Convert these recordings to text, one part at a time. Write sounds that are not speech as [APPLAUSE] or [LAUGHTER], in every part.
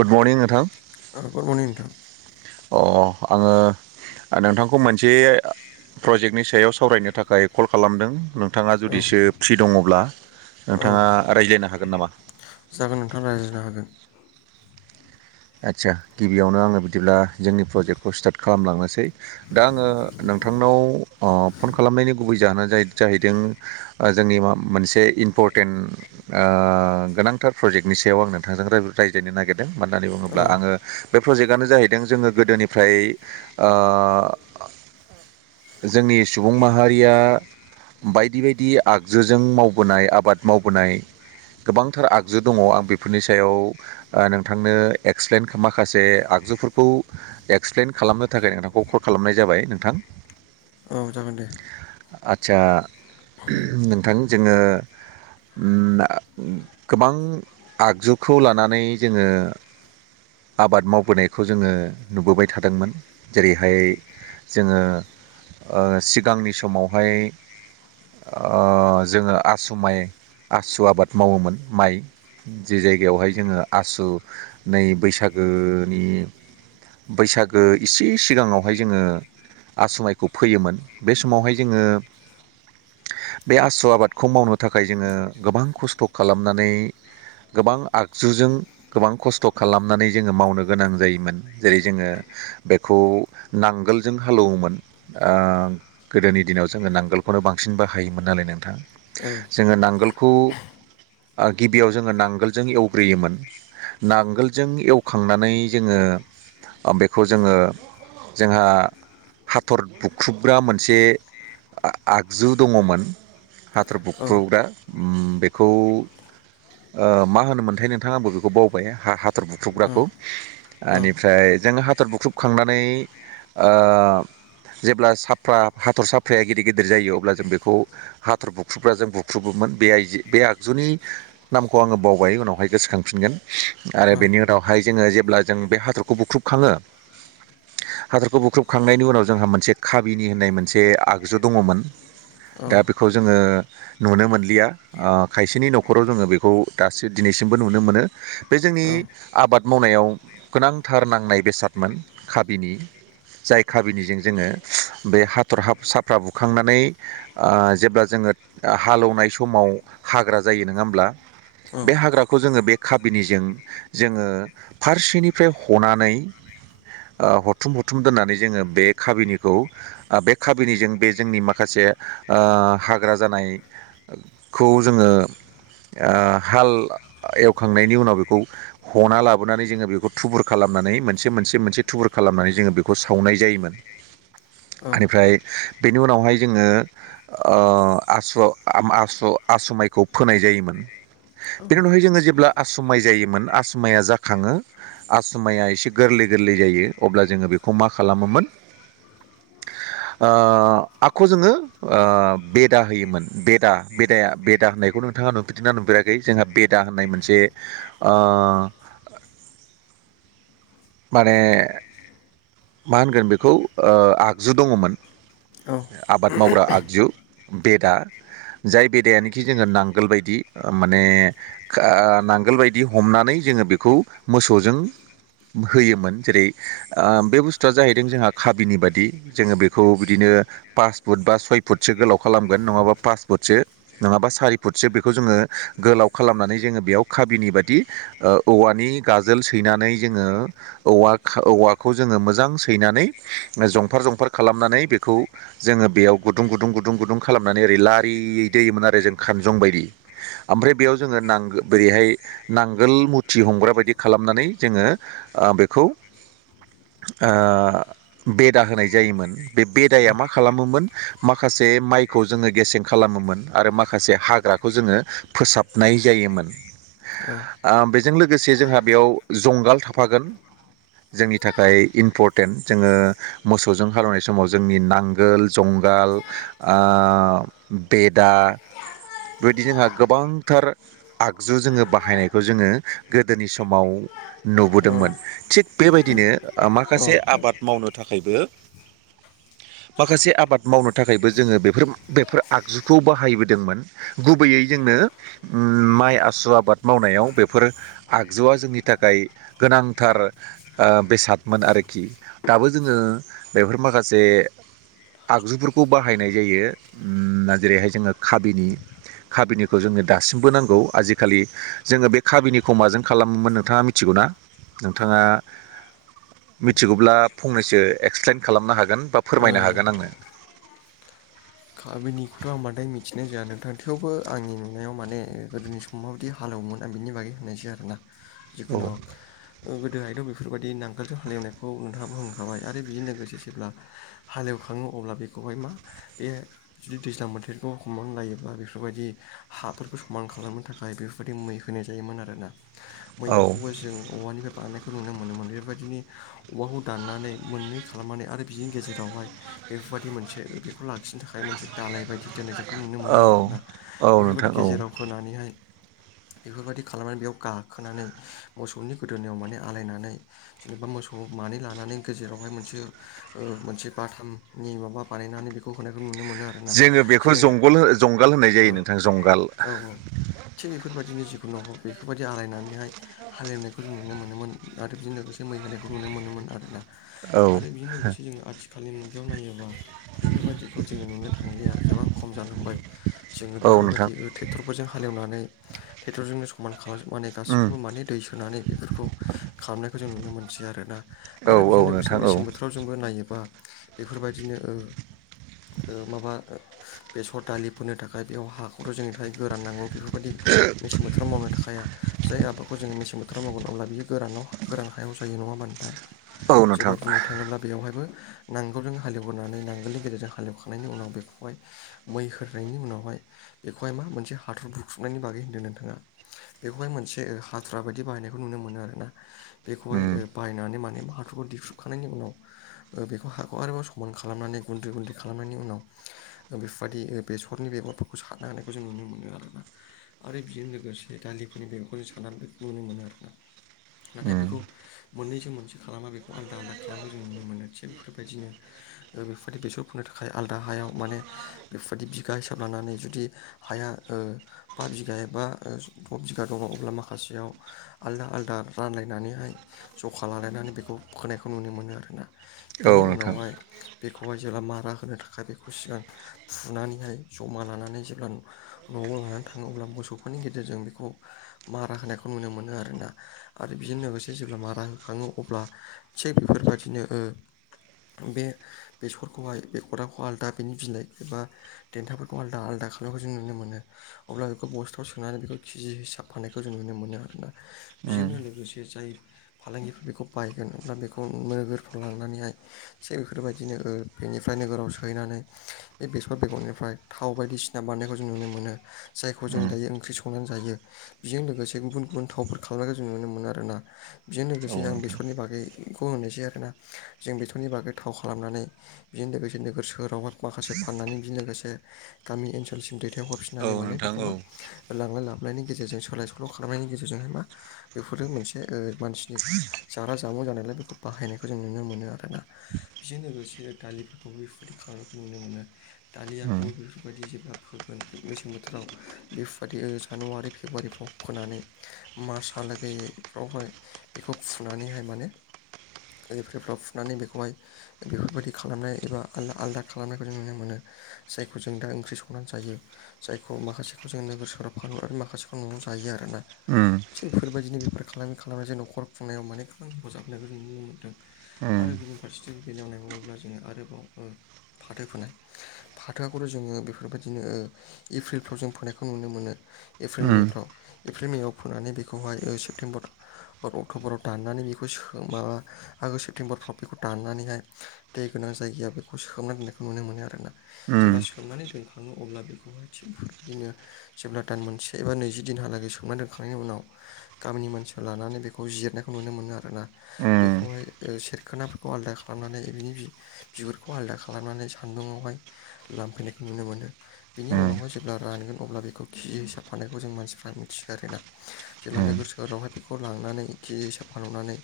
Good morning नोंथां ओ good morning नोंथां अ आङो नोंथांखौ मोनसे ओ प्रजेक्टनि सायाव सावरायनो थाखाय कल खालामदों नोंथाङा औ जुदिसो फ्रि दङब्ला‌ औ नोंथाङा रायज्लायनो हागोन नामा? जागोन नोंथां रायज्लायनो हागोन आदसा गिबियावनो आं बिदिबा जोंनि प्रज्केटखौ स्टार्ट खालामलांनोसै दा आङो नोंथांनाव ओ फन खालामनायनि गुबै जाहोनानो जा-जाहैदों ओ जोंनि मा मोनसे इम्परटेन ओ गोनांथार प्रजेक्टनि सायाव आं नोंथांजों राय-रायज्लायनो नागिरदों मानोना होनना औ बे प्रजेक्टआनो जाहैदों जोङो गोदोनिफ्राय ओ जोंनि सुबुं माहारिया बायदि बायदि आगजुजों मावबोनाय आबाद मावबोनाय गोबांथार आगजु दङ आं बेफोरनि सायाव ओ नोंथांनो एक्सप्लेन माखासे आगजुफोरखौ एक्सप्लेन खालामनो थाखाय नोंथांखौ कल खालामनाय जाबाय नोंथां औ जागोन दे आदसा नोंथां जोङो उम गोबां आगजुखौ लानानै जोङो आबाद मावबोनायखौ जोङो नुबोबाय थादोंमोन जेरैहाय जोङो ओ सिगांनि समावहाय ओ जोङो आसु माइ आसु आबाद मावोमोन माइ जे जायगायावहाय जोङो आसु नै बैसागोनि बैसागो इसे सिगाङावहाय जोङो आसु माइखौ फैयोमोन बे समावहाय जोङो बे आसु आबादखौ मावनो थाखाय जोङो गोबां खस्थ' खालामनानै गोबां आगजुजों गोबां खस्थ' खालामनानै जोङो मावनो गोनां जायोमोन जेरै जोङो बेखौ नांगोलजों हालौवोमोन ओ गोदोनि दिनाव जोङो नांगोलखौनो बांसिन बाहायोमोन नालाय नोंथां औ जोङो नांगोलखौ ओ गिबियाव जोङो नांगोलजों एवग्रोयोमोन नांगोलजों एवखांनानै जोङो बेखौ जोङो जोंहा हाथर बुख्रुबग्रा मोनसे आ-आगजु दङमोन हाथर औ बुख्रुबग्रा बेखौ ओ मा होनोमोन मोनथाय नोंथां आंबो बेखौ बावबाय आं हाथर औ बुख्रुबग्राखौ औ एनिफ्राय जों हाथर बुख्रुबखांनानै ओ जेब्ला साफ्रा हाथर साफ्राया गिदिर गिदिर जायो अब्ला जों बेखौ हाथर बुख्रुबग्राजों बुख्रुबोमोन बे आइजे बे आगजुनि नामखौ आङो बावबाय उनावहाय गोसोखांफिनगोन आरो बेनि उनावहाय जोङो जेब्ला जों बे हाथरखौ बुख्रुबखाङो हादरखौ बुख्रुबखांनायनि उनाव जोंहा मोनसे काबिनि होननाय मोनसे आगजु दङमोन औ दा बेखौ जोङो नुनो मोनलिया ओ खायसेनि नखराव जोङो बेखौ दासो दिनैसिमबो नुनो मोनो बे जोंनि आबाद मावनायाव गोनांथार नांनाय बेसादमोन काबिनि जाय खाबिनिजों जोङो बे हाथर ह साफ्रा बुखांनानै आं जेब्ला जोङो हालेवनाय समाव हाग्रा जायो नङा होमब्ला बे हाग्राखौ जोङो बे खाबिनिजों जोङो फारसेनिफ्राय हनानै हरथुम हरथुम दोननानै जोङो बे खाबिनिखौ बे खाबिनिजों बे जोंनि माखासे हाग्रा जानाय खौ जोङो हाल खांनायनि उनाव बेखौ हना लाबोनानै जोङो बेखौ थुबुर खालामनानै मोनसे मोनसे मोनसे थुबुर खालामनानै जोङो बेखौ सावनाय जायोमोन [UNINTELLIGIBLE] औ बेनिफ्राय बेनि उनावहाय जोङो आस आस आसमायखौ फोनाय जायोमोन बेनि उनावहाय जोङो जेब्ला आसमाय जायोमोन आसमया जाखाङो आसमाया एसे गोरलै गोरलै जायो अब्ला जोङो बेखौ मा खालामोमोन [UNINTELLIGIBLE] ओ आखखौ जोङो बेदा होयोमोन बेदा बेदाया बेदा होननायखौ नोंथाङा नु बिदिना नुफेराखै जोंहा बेदा होननाय मोनसे ओ माने मा होनगोन बेखौ आगजु दङमोन औ औ आबाद मावग्रा आगजु बेदा जाय बेदायानोखि जोङो नांगोल बायदि माने नांगोल बायदि हमनानै जोङो बेखौ मोसौजों होयोमोन जेरै बे बुस्ु खस्थुआ जाहैदों जोंहा खाबिनि बादि जोङो बेखौ बिदिनो पास फुट बा सय फुटसो गोलाव खालामगोन नङाबा पास फुटसो नङाबा सारि फुटसो बेखौ जोङो गोलाव खालामनानै जोङो बेयाव खाबिनि बाददि औवानि गाजोल सैनानै जोङो औ औवाखौ जोङो मोजां ों सैनानै जंफार जंफार खालामनानै बेखौ जोङो बेयाव गुदुं गुदुं गुदुं गुदुं खालामनानै ओरै लारियै दैयोमोन आरो जों खानजं बायदि ओमफ्राय बेयाव जोङो नांगोल बोरैहाय नांगोल मुथि हमग्रा बायदि खालामनानै जोङो बेखौ ओ बेदा होनाय जायोमोन बे बेदाया माा खालामोमोन माखासे माइखौ जोङो गेसें खालामोमोन आरो माखासे हाग्राखौ जोङो फोसाब नाय जायोमोन औ बेजों लोगोसे जोंहा बेयाव जंगाल थाफागोन जोंनि थाखाय इम्परटेन्ट जोङो मोसौजों हालौनाय समाव जोंनि नांगोल जुंगाल बेदा बेबायदि जोंहा गोबांथार आगजु जोङो बाहायनायखौ जोङो गोदोनि समाव नुबोदोंमोन थिग बेबायदिनो माखासे आबाद मावनो थाखायबो [INAUDIBLE] माखासे आबाद मावनो थाखायबो जोङो बेफोर बेफोर आगजुखौ बाहायबोदोंमोन गुबैयै जोंनो माइ आसु आबाद मावनायाव बेफोर आगजुआ जोंनि थाखाय गोनांथार जोन [INAUDIBLE] बेसादमोन आरोखि दाबो जोङो बेफोर माखासे आगजुफोरखौ बाहायनाय जायोा जेरैहाय जोङो काबिनि खाबिनिखौ जोंनो दासिमबो नांगौ आजिखालि जोङो बे खाबिनिखौ माजों खालामोमोन नोंथाङा मिथि थिगौना नोंथाङा मिथिगौब्ला फंनैसो एक्सप्लेन खालामनो हागोन बा फोरमायनो हागोन आंनो गामिनिखौथ' आं माद्राय मिथिनाय जाया नोंथांथिवबो आंनि नुनायाव माने गोदोनि सम माबायदि हालेवोमा बिनि बागै होननायसै आरोना औ जिखुनु गोदो आयदायाव बेफोरबायदि नांगोलजों हालेवनायखौ नोंथाङाबो होनखाबाय आरो बेजों लोगोसे जेब्ला हालेवखाङो अब्ला बेखौहाय मा बे जुदि दैज्लां बोथोरखौ हमनानै लायोब्ला बेफोरबायदि हाफोरखौ समान खालामनो थाखाय नाय बेफोरबायदि मै होनाय जायोमोन आरोना [INAUDIBLE] मैयाखौबो जों औवानिफ्राय बाननायखौ नुनो मोनोमोन। बेफोरबायदिनि औवाखौ दाननानै मोननै खालामनानै आरो बिनि गेजेरावहाय बेफोरबायदि मोनसे बेखौ लाखिनो थाखाय मोनसे दालाय बायदि दोन्नाय जायो बेखौ नुनो औ मोनोमोन आरोना। औ नोंथां बेफोरबायदि औ गेजेराव होनानैहाय बेफोरबायाददि खालामनानै बेयाव गाखोनानै मोसौनि गोदोनायाव माने आलायनानै जेनेबा मोसौ मानै लानानै गेजेरावहाय मोनसे ओ मोनसे बाथामनि माबा बानायनानै बे होननायखौ नुनो मोनो आरोना जोङो बेखौ जेरै जंगल जंगाल होननाय औ जायो नोंथां जंगाल औ औ थिग बेफोरबायदिनो जिखुनु हग बेफोरबायदि आलायनानैहाय हालेवनायखौ जों नुनो मोनोमोन आरो बेजों लोगोसे मै होनायखौ नुनो मोनोमोन आरो ना औ आरो बिजों लोगोसे जोङो आथिखालनि मुगायाव नायोब्ला बेफोरबायदिखौ जोङो नुनो थांलिया गोबां खम जालांबाय जोङो औ नोंथां बेफोरबायदि ट्रेक्टरफोरजों हालेवनानै ट्रेक्टरजोंनो समान खालाम जोबनानै उम गासैखौबो माने दै सोनानै बेफोरखौ खालामनायखौ जों नुनो मोनसै आरोना औ आरो औ बेजों लोगोसे नोंथां औ मेसें बोथोराव जोंबो नायोबा बेफोरबायदिनो ओ ओ माबा बेसर दालिफोरो थाखाय बेयाव हाखौथ' जोंनि थाखाय गोरान नांगौ बे बेफोरबायदि मेसें बोथोराव मावनो थाखाया। जाय आबादखौ जोङ मेसें बोथोर बोथार मावगोन अब्ला बियो गोरानाव गोरान हायाव जायो नङा होमबा नोंथां औ जै नोंथां बुंनो थाङोब्ला बेवहायबो नांगोलजों हालेव होनानै नांगोलनि गेजेरजों हालेवखांनायनि उनाव बेखौहाय मै होखांनायनि उनावहाय बेखौहाय मा मोनसे हाथर बुख्रुबनायनि बागै होनदों नोंथाङा बेखौहाय मोनसे हाथुरा बायदि बाहायनायखौ नुनो मोनो आरोना बेखौहाय उम बाहायनानै माने हाथरखौ दिख्रुबखांनायनि उनाव बेखौ हाखौ आरोबाव समान खालामनानै गुन्दै गुन्दै खालामनायनि उनाव बेफोरबायदि बेसरनि बेगरफोरखौ सारनो होनायखौ जों नुनो मोनो आरोना आरो बेजों लोगोसे दालिफोरनि बेगरखौ जों सारनानै नुनो मोनो आरोना नाथाय उम बेखौ मोननैसो मोनसे खालामा बेखौ आलदा आलदा खालामखौ जों नुनो मोनो थिग बेफोरबायदिनो बेफोरबायदि बेसर बेफोरनो थाखाय आलादा हायाव माने बेफोरबायदि बिगा हिसाब लानानै जुदि हाया ओ बा बिगा एबा द' बिगा दङ अब्ला माखासेयाव आलदा आलादा रानलायनानैहाय जखा लालायनानै बेखौ फोनायखौ नुनो मोनो आरोना औ बिनि नोंथां उनावहाय खौहाय जेब्ला मारा होनो थाखाय बेखौ सिगां फुनानैहाय जमा लानानै जेब्ला न'आव लानानै थाङोब्ला मोसौफोरनि गेजेरजों बेखौ मारा होनायखौ नुनो मोनो आरोना आरो बेजों लोगोसे जेब्ला मारा होखाङो अब्ला थिग बेफोरबायदिनो ओ बे बेसरखौहाय बे अराखौ आलदा बेनि बिलाइ एबा देन्थाफोरखौ आलदा आलादा खालामनायखौ जों नुनो मोनो अब्ला बेखौ बस्थाव सोनानै बेखौ केजि हिसाब फाननायखौ जों नुनो मोनो आरोना। उम बेजोंनो लोगोसे जाय फालांगिफोर बेखौ बायगोन अब्ला बेखौ नोगोरफ्राव लांनानैहाय से बेफोरबायदि बिदिनो ओ बेनिफ्राय नोगोराव सोहैनानै बे बेसर बेगरनिफ्राय थाव बायदिसिना बानायनायखौ जों नुनो मोनो जायखौ जों उम दायो ओंख्रि संनानै जायो। बेजों लोगोसे गुबुन गुबुन थावफोर खालामनायखौ जों नुनो मोनो आरोना बेजों औ लोगोसे आं नोंथां बेसरनि बागै खौ होनोसै आरो ना जों बेसरनि बागै थाव खालामनानै बेजों लोगोसे नोगोर सोहोरावहाय माखासे फाननानै बेजों लोगोसे गामि ओनसोलसिम दैथाय औ हरफिननानै माने नोंथां बेखौ औ मा? लांलाय लाबलायनि गेजेरजों सोलाय सोल' खालामनायनि गेजेरजोंहाय मा? बेफोरो मोनसे मानसिनि जाग्रा जामुं जानायलाय बेखौ बाहायनायखौ जों नुनो मोनो आरो ना। बेजों लोगोसे दालिफोरखौबो बेफोरबायदि खालामनायखौ नुनो मोनो। उम दालियाखौबो बेफोरबायदि जेब्ला फोगोन मेसें बोथोराव बेफोरबायदि जानुवारि फेब्रुवारिफ्राव फोनानै मारसाल गैयैफ्रावहाय बेखौ फुनानैहाय माने गैफोरफ्राव फुनानै बेखौहाय बेफोरबायाददि खालामनाय एबा आलदा आलदा खालामनायखौ जों नुनो मोनो। जायखौ जों दा ओंख्रि संनानै जायो। जायखौ माखासेखौ जोंङ नोगोर सहाव फानर आरो माखासेफ न'आव जायो आरोना। [UNINTELLIGIBLE] बेफोरबायदिनो बेफार खालामै खालामनानै ज न'खर खुंनायाव माने खामानििखौजाबनायखौ जों नुनो मोन्दों। आरो उम गुबुन फारसेथिं बेलायाव नायबावोब्ला जोङो आरोबाव ओ फाथो फोनाय फाथोआखौथ' जोङो बेफोरबायदिनो एप्रिलफ्राव जों फोननायखौ नुनो मोनो एप्रिल उम मेफ्राव। एप्रिल मेआव फोंनानै बेखौहाय सेप्तेम्बर अक्ट'बराव दाननानै बेखौ माबा आगष्ट सेप्तेम्बरफ्राव बेखौ दाननानैहाय दै गोनां जायगाया बेखौ सखोमना दोननायखौ नुनो मोनो आरोना जेब्ला उम सोमनानै दोन थाङो अब्ला बेखौहाय थिग बेफोरबायदिनो जेब्ला दान मोनसे एबा नैजि दिनहालागै सोंना दोनखांनायनि उनाव गामिनि मानसिफोर लानानै बेखौ जिरनायखौ नुनो मोनो आरोना। उम बेखौहाय सेरखोनाफोरखौ आलदा खालाम खालामनानै बिनि बिगुरखौ आलदा खालामनानै सान्दुुंावहाय लामफैनायखौ नुनो मोनो। बिनि उनावहाय जेब्ला रानगोन अब्ला बेखौ केिजि हिसाब फानानायखौ जों मानसिफ्रा मिथियो आरोना। जेब्ला उम उम नोगोर सोहोरावहाय बेखौ लांनानै खिज हिसा फानहुनानै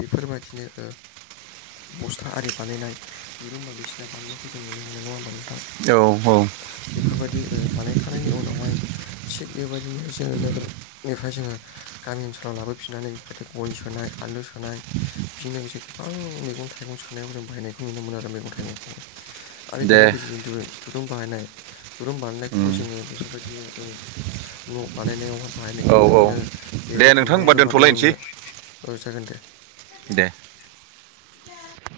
बेफोरबायदिनो बस्था आरि बानायनाय दुरुं बायदिसिना बानायनायखौ जों नुनो मोनो नङा होमबा नोंथां? औ औ। बेफोरबायदि बानायखानायनायनि उनावहाय थिग बेबायदिनो जोङो नोगोरनिफ्राय जोङो गामि ओनसोलाव लाबोफिननानै बेफोरबायदि गय सोनाय आलु सोनाय बेजों लोगोसे गोबां मग मैगं थाइगं सोनायाव जों बायनायखौ नुनो मोनो आरो मैगं थाइगंखौहाय आरो दे बेनि गेजेरजों दुरुं बाहायनाय दुरुं बानायनायखौबो उम जोङो बेफोरबायदिनो न' बानायनायाव बाहायनायखौ औ नुनो औ मोनो दे बेरा नोंथां होनबा थुमनायाव जों बानाय नुनो दोनथ'लायनोसै मोनो औ जागोन दे। दे। [UNINTELLIGIBLE]